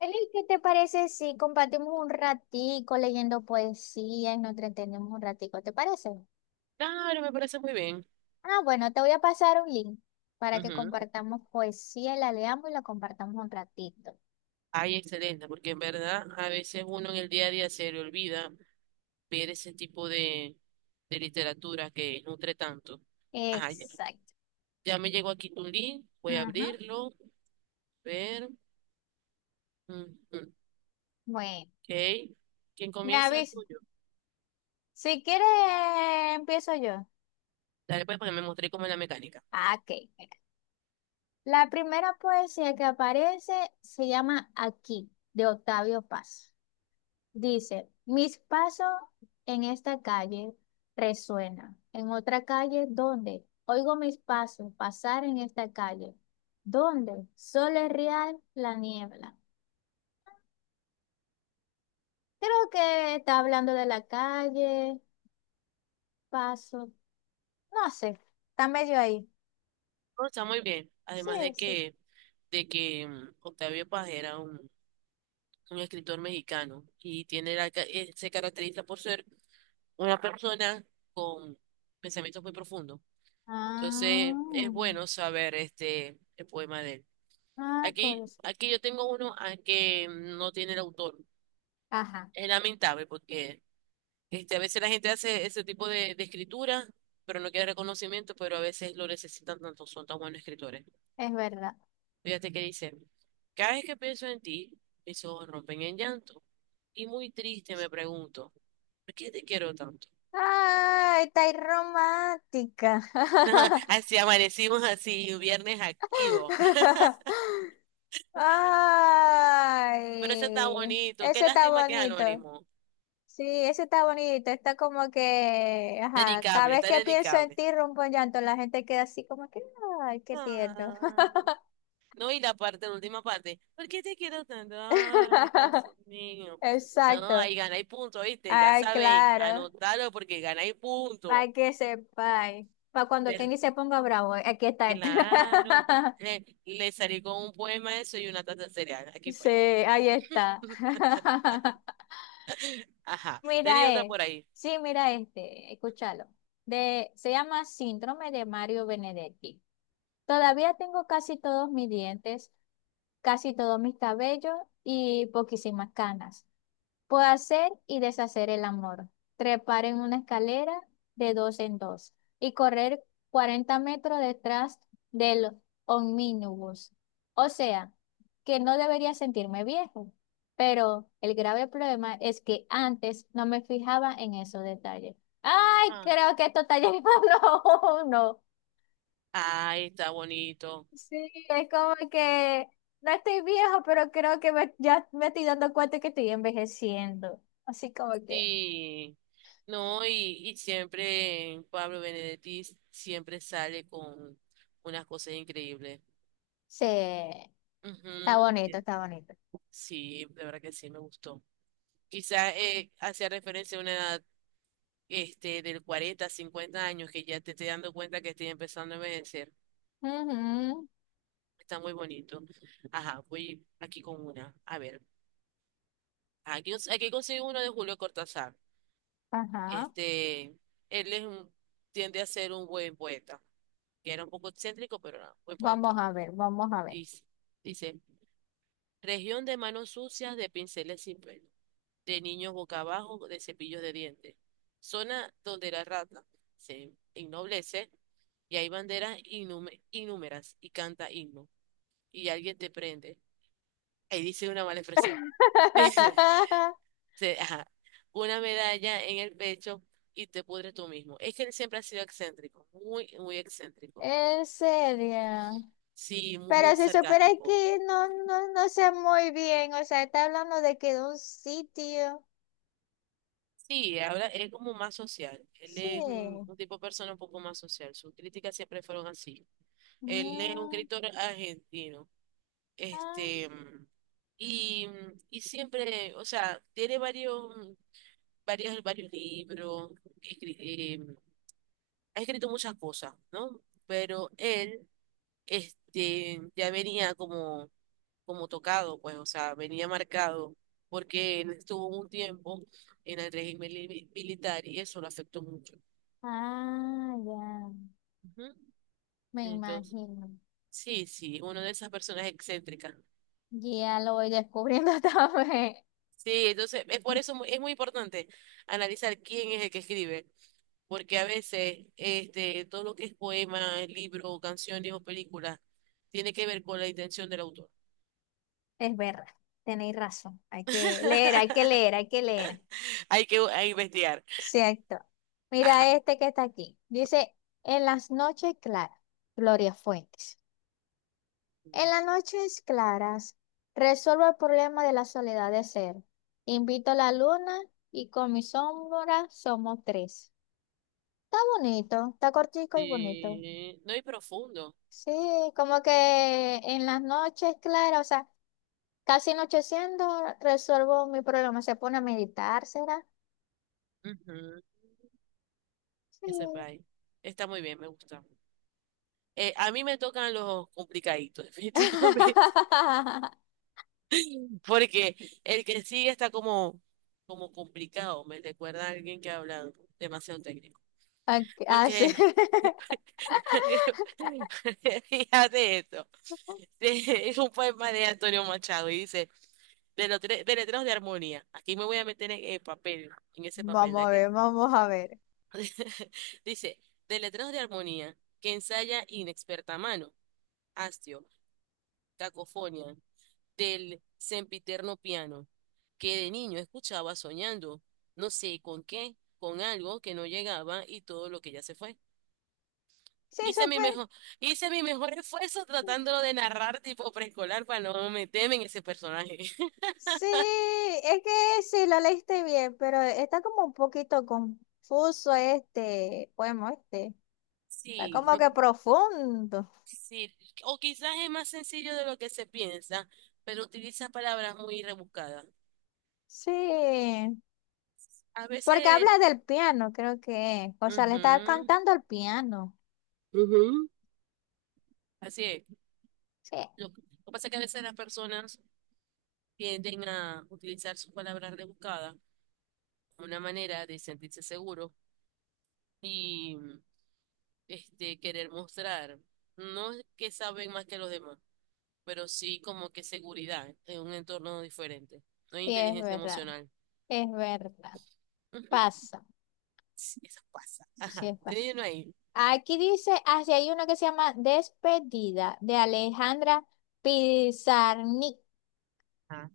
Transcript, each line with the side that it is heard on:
left: Eli, ¿qué te parece si compartimos un ratico leyendo poesía y nos entretenemos un ratico? ¿Te parece?
right: Claro, me parece muy bien.
left: Ah, bueno, te voy a pasar un link para que
right: Ujú.
left: compartamos poesía, y la leamos y la compartamos un ratito.
right: Ay, excelente, porque en verdad a veces uno en el día a día se le olvida ver ese tipo de literatura que nutre tanto. Ay, ya
left: Exacto.
right: ya me llegó aquí tu link, voy a
left: Ujú.
right: abrirlo, ver. Ujú.
left: Bueno,
right: Ok. ¿Quién
left: me
right: comienza? El
left: aviso.
right: tuyo.
left: Si quieres, empiezo yo.
right: Dale, pues, porque me mostré cómo es la mecánica.
left: Ah, ok, mira. La primera poesía que aparece se llama Aquí, de Octavio Paz. Dice, mis pasos en esta calle resuenan, en otra calle, ¿dónde? Oigo mis pasos pasar en esta calle, ¿dónde? Sole real la niebla. Creo que está hablando de la calle, paso, no sé, está medio ahí.
right: No, está muy bien.
left: Sí,
right: Además de
left: sí.
right: que, de que mm, Octavio Paz era un escritor mexicano y tiene la, se caracteriza por ser una persona con pensamientos muy profundos. Entonces, es
left: Ah,
right: bueno saber este el poema de él.
left: ah,
right: Aquí,
left: cosa.
right: aquí yo tengo uno que no tiene el autor.
left: Ajá,
right: Es lamentable porque a veces la gente hace ese tipo de escritura, pero no quiere reconocimiento, pero a veces lo necesitan tanto, son tan buenos escritores.
left: es verdad.
right: Fíjate que dice, cada vez que pienso en ti, mis ojos rompen en llanto y muy triste me pregunto, ¿por qué te quiero tanto?
left: Ay, está ahí romántica.
right: Así amanecimos así, un viernes activo. Pero eso está
left: Ay,
right: bonito. Qué
left: eso está
right: lástima que es
left: bonito.
right: anónimo.
left: Sí, eso está bonito. Está como que, ajá, cada
right: Dedicable,
left: vez
right: está
left: que pienso en
right: dedicable.
left: ti, rompo en llanto. La gente queda así como que, ay, qué tierno.
right: Ay. No, y la parte, la última parte. ¿Por qué te quiero tanto? Ay, Dios mío. No,
left: Exacto.
right: ahí ganáis punto, ¿viste? Ya
left: Ay,
right: sabéis,
left: claro.
right: anotalo porque ganáis punto.
left: Para que sepáis. Para cuando
right: Per-
left: Kenny se ponga bravo, aquí está este.
right: claro. Le salí con un poema eso y una taza de cereal. Aquí
left: Sí,
right: fue.
left: ahí está.
right: Ajá. Tenía
left: Mira,
right: otra por ahí.
left: sí, mira este, escúchalo. De, se llama Síndrome de Mario Benedetti. Todavía tengo casi todos mis dientes, casi todos mis cabellos y poquísimas canas. Puedo hacer y deshacer el amor, trepar en una escalera de dos en dos y correr 40 metros detrás del omnibus. O sea, que no debería sentirme viejo, pero el grave problema es que antes no me fijaba en esos detalles. Ay,
right: Ah.
left: creo que esto está llegando a uno.
right: Ay, está bonito.
left: Sí, es como que no estoy viejo, pero creo que ya me estoy dando cuenta que estoy envejeciendo. Así como que...
right: Sí, no, y siempre Pablo Benedetti siempre sale con unas cosas increíbles.
left: Sí, está
right: Ujú.
left: bonito, está bonito.
right: Sí, de verdad que sí, me gustó. Quizás hacía referencia a una edad del 40, 50 años que ya te estoy dando cuenta que estoy empezando a envejecer.
left: Ujú,
right: Está muy bonito. Ajá, voy aquí con una. A ver, aquí consigo uno de Julio Cortázar.
left: ajá.
right: Este, él es un- tiende a ser un buen poeta. Que era un poco excéntrico, pero era muy
left: Vamos
right: poeta.
left: a ver, vamos a ver.
right: Dice, dice, región de manos sucias, de pinceles sin pelo, de niños boca abajo, de cepillos de dientes, zona donde la rata se ennoblece y hay banderas innúmeras y canta himno y alguien te prende. Ahí dice una mala expresión. Dice, se- ajá, una medalla en el pecho y te pudres tú mismo. Es que él siempre ha sido excéntrico, muy excéntrico.
left: En serio.
right: Sí, muy
left: Pero si supera
right: sarcástico.
left: que no, no, no sé muy bien. O sea, está hablando de que de un sitio.
right: Sí, ahora es como más social. Él
left: Sí.
right: es un tipo de persona un poco más social. Sus críticas siempre fueron así. Él es un
left: Mm,
right: escritor argentino.
left: ah,
right: Este, mm, y, y siempre, o sea, tiene varios libros. escri- eh, Ha escrito muchas cosas, ¿no? Pero él ya venía como, como tocado, pues, o sea, venía marcado, porque él estuvo un tiempo en el régimen militar y eso lo afectó mucho.
left: ah, ya.
right: Ujú.
left: Me
right: Entonces,
left: imagino.
right: sí, una de esas personas excéntricas.
left: Ya lo voy descubriendo también.
right: Sí, entonces, es por eso es muy importante analizar quién es el que escribe, porque a veces todo lo que es poema, libro, canciones o películas tiene que ver con la intención del autor.
left: Es verdad. Tenéis razón. Hay que leer, hay que leer, hay que leer.
right: Hay que investigar.
left: Cierto.
right: Ajá.
left: Mira este que está aquí. Dice, en las noches claras, Gloria Fuentes. En las noches claras, resuelvo el problema de la soledad de ser. Invito a la luna y con mi sombra somos tres. Está bonito, está cortico y bonito.
right: Sí, no y profundo.
left: Sí, como que en las noches claras, o sea, casi anocheciendo, resuelvo mi problema. Se pone a meditar, ¿será?
right: Ujú.
left: Sí.
right: Ese país. Está muy bien, me gusta. A mí me tocan los complicaditos, definitivamente. Porque el que sigue está como, como complicado. Me recuerda a alguien que ha hablado demasiado técnico.
left: Ah, ah, sí.
right: Porque, fíjate esto. Es un poema de Antonio Machado y dice, de letreros de armonía. Aquí me voy a meter en el papel, en ese papel de
left: Vamos a ver,
right: aquel.
left: vamos a ver.
right: Dice, de letreros de armonía que ensaya inexperta mano, hastio, cacofonía, del sempiterno piano, que de niño escuchaba soñando, no sé con qué, con algo que no llegaba y todo lo que ya se fue.
left: Sí,
right: Hice mi
left: súper.
right: mejor, hice mi mejor esfuerzo tratándolo de narrar tipo preescolar para no meterme en ese personaje.
left: Sí, es que sí, lo leíste bien, pero está como un poquito confuso este poema, este. Está
right: Sí,
left: como que profundo.
right: sí, o quizás es más sencillo de lo que se piensa, pero utiliza palabras muy rebuscadas.
left: Sí,
right: A
left: porque
right: veces...
left: habla del piano, creo que es. O sea, le está
right: Ujú.
left: cantando al piano.
right: Ujú. Así es.
left: Sí,
right: Lo que pasa es que a veces las personas tienden a utilizar sus palabras rebuscadas como una manera de sentirse seguros y querer mostrar, no es que saben más que los demás, pero sí como que seguridad en un entorno diferente. No hay
left: sí, es
right: inteligencia
left: verdad.
right: emocional.
left: Es verdad.
right: Ujú.
left: Pasa.
right: Sí, eso pasa.
left: Sí,
right: Ajá.
left: es
right: Tenía ahí.
left: Aquí dice, así hay una que se llama Despedida de Alejandra Pizarnik.
right: Ajá.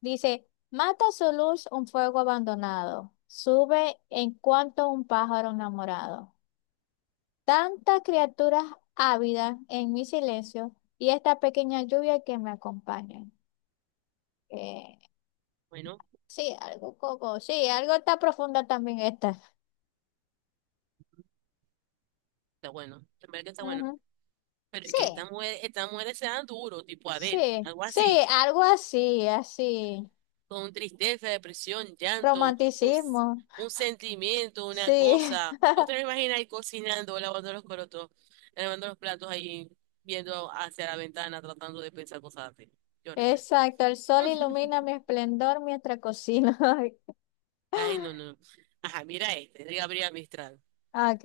left: Dice, mata su luz un fuego abandonado, sube en cuanto un pájaro enamorado. Tantas criaturas ávidas en mi silencio y esta pequeña lluvia que me acompaña. Eh,
right: Bueno,
left: sí, algo como, sí, algo está profunda también esta.
right: está bueno. En verdad que está bueno.
left: Ujú.
right: Pero es que
left: Sí,
right: estas mujeres se dan duro, tipo Adele,
left: sí,
right: algo
left: sí,
right: así.
left: algo así, así.
right: Con tristeza, depresión, llanto,
left: Romanticismo,
right: un sentimiento, una
left: sí.
right: cosa. ¿Vos te lo imaginas ahí cocinando, lavando los corotos, lavando los platos ahí, viendo hacia la ventana, tratando de pensar cosas así? Qué horrible.
left: Exacto, el sol ilumina mi esplendor mientras cocino.
right: Ay, no, no. Ajá, mira este, de Gabriela Mistral.
left: Ok,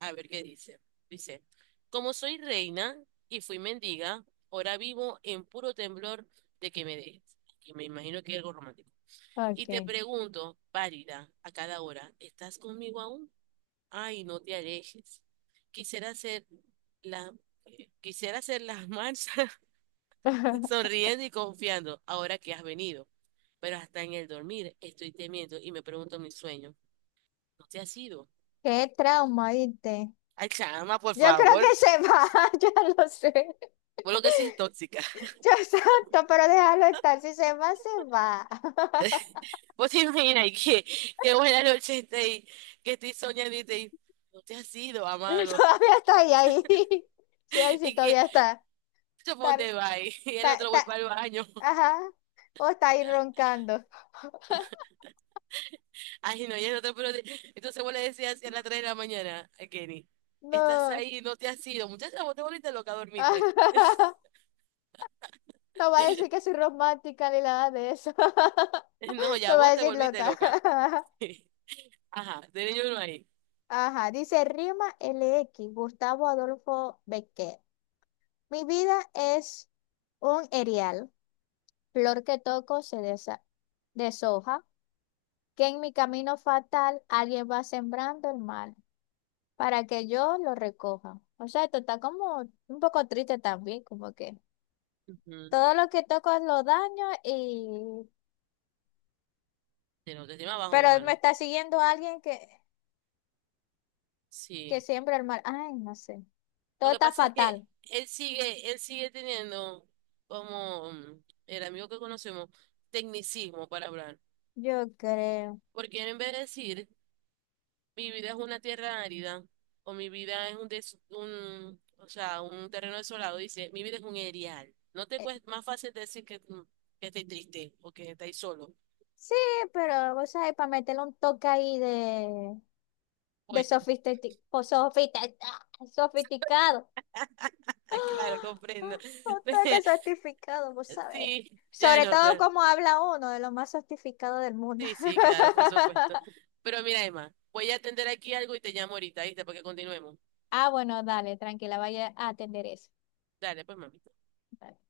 right: A ver qué dice. Dice, como soy reina y fui mendiga, ahora vivo en puro temblor de que me dejes. Que me imagino que es algo romántico. Y te
left: ok.
right: pregunto, pálida, a cada hora, ¿estás conmigo aún? Ay, no te alejes. Quisiera hacer la, quisiera hacer las marchas sonriendo y confiando ahora que has venido. Pero hasta en el dormir estoy temiendo y me pregunto mi sueño. ¿No te has ido?
left: Qué trauma, ¿viste?
right: Ay, chama, por
left: Yo creo
right: favor.
left: que se va, ya lo sé.
right: Por lo que sí es tóxica.
left: Yo santo, pero déjalo estar. Si se va, se va.
right: Vos te imaginas y que buena noche estoy, que estoy soñando y te no te has ido, amado.
left: Todavía está ahí, ahí. Sí, ahí sí,
right: Y que,
left: todavía está.
right: yo
left: Está,
right: ponte bye. Y el
left: está,
right: otro voy
left: está-
right: para el baño.
left: Ajá. O está ahí roncando.
right: Ay, no, ya no te puedo. Entonces vos le decías así a las 3 de la mañana a Kenny, estás
left: No.
right: ahí, no te has ido. Muchacha, vos te volviste loca, dormiste.
left: No va a decir que soy romántica ni nada de eso.
right: No, ya
left: Me va a
right: vos te
left: decir
right: volviste
left: loca.
right: loca. Ajá, de niño uno ahí.
left: Ajá, dice Rima l x Gustavo Adolfo Becker. Mi vida es un erial, flor que toco deshoja, que en mi camino fatal alguien va sembrando el mal para que yo lo recoja. O sea, esto está como un poco triste también, como que
right: Ujú.
left: todo lo que toco lo daño y...
right: De no, te encima abajo, mi
left: Pero me
right: hermano.
left: está siguiendo alguien que
right: Sí.
left: siembra el mal. Ay, no sé.
right: Lo
left: Todo
right: que
left: está
right: pasa es que
left: fatal,
right: él sigue teniendo como el amigo que conocemos, tecnicismo para hablar.
left: yo creo.
right: Porque él en vez de decir mi vida es una tierra árida, o mi vida es un, des- un, o sea, un terreno desolado, dice, mi vida es un erial. No te
left: Eh,
right: cuesta más fácil decir que, que estáis triste o que estáis solo.
left: Sí, pero, o sea, para meterle un toque ahí de
right: Pues,
left: sofisticado. Sofisticado.
right: ah, claro,
left: ¡Ah!
right: comprendo.
left: Un toque sofisticado, vos sabés.
right: Sí, ya
left: Sobre
right: no.
left: todo
right: te-
left: como habla uno de los más sofisticados del mundo.
right: sí, sí, claro, por supuesto. Pero mira, Emma, voy a atender aquí algo y te llamo ahorita, ¿viste? Porque continuemos.
left: Ah, bueno, dale, tranquila, vaya a atender eso.
right: Dale, pues, mami.
left: Dale.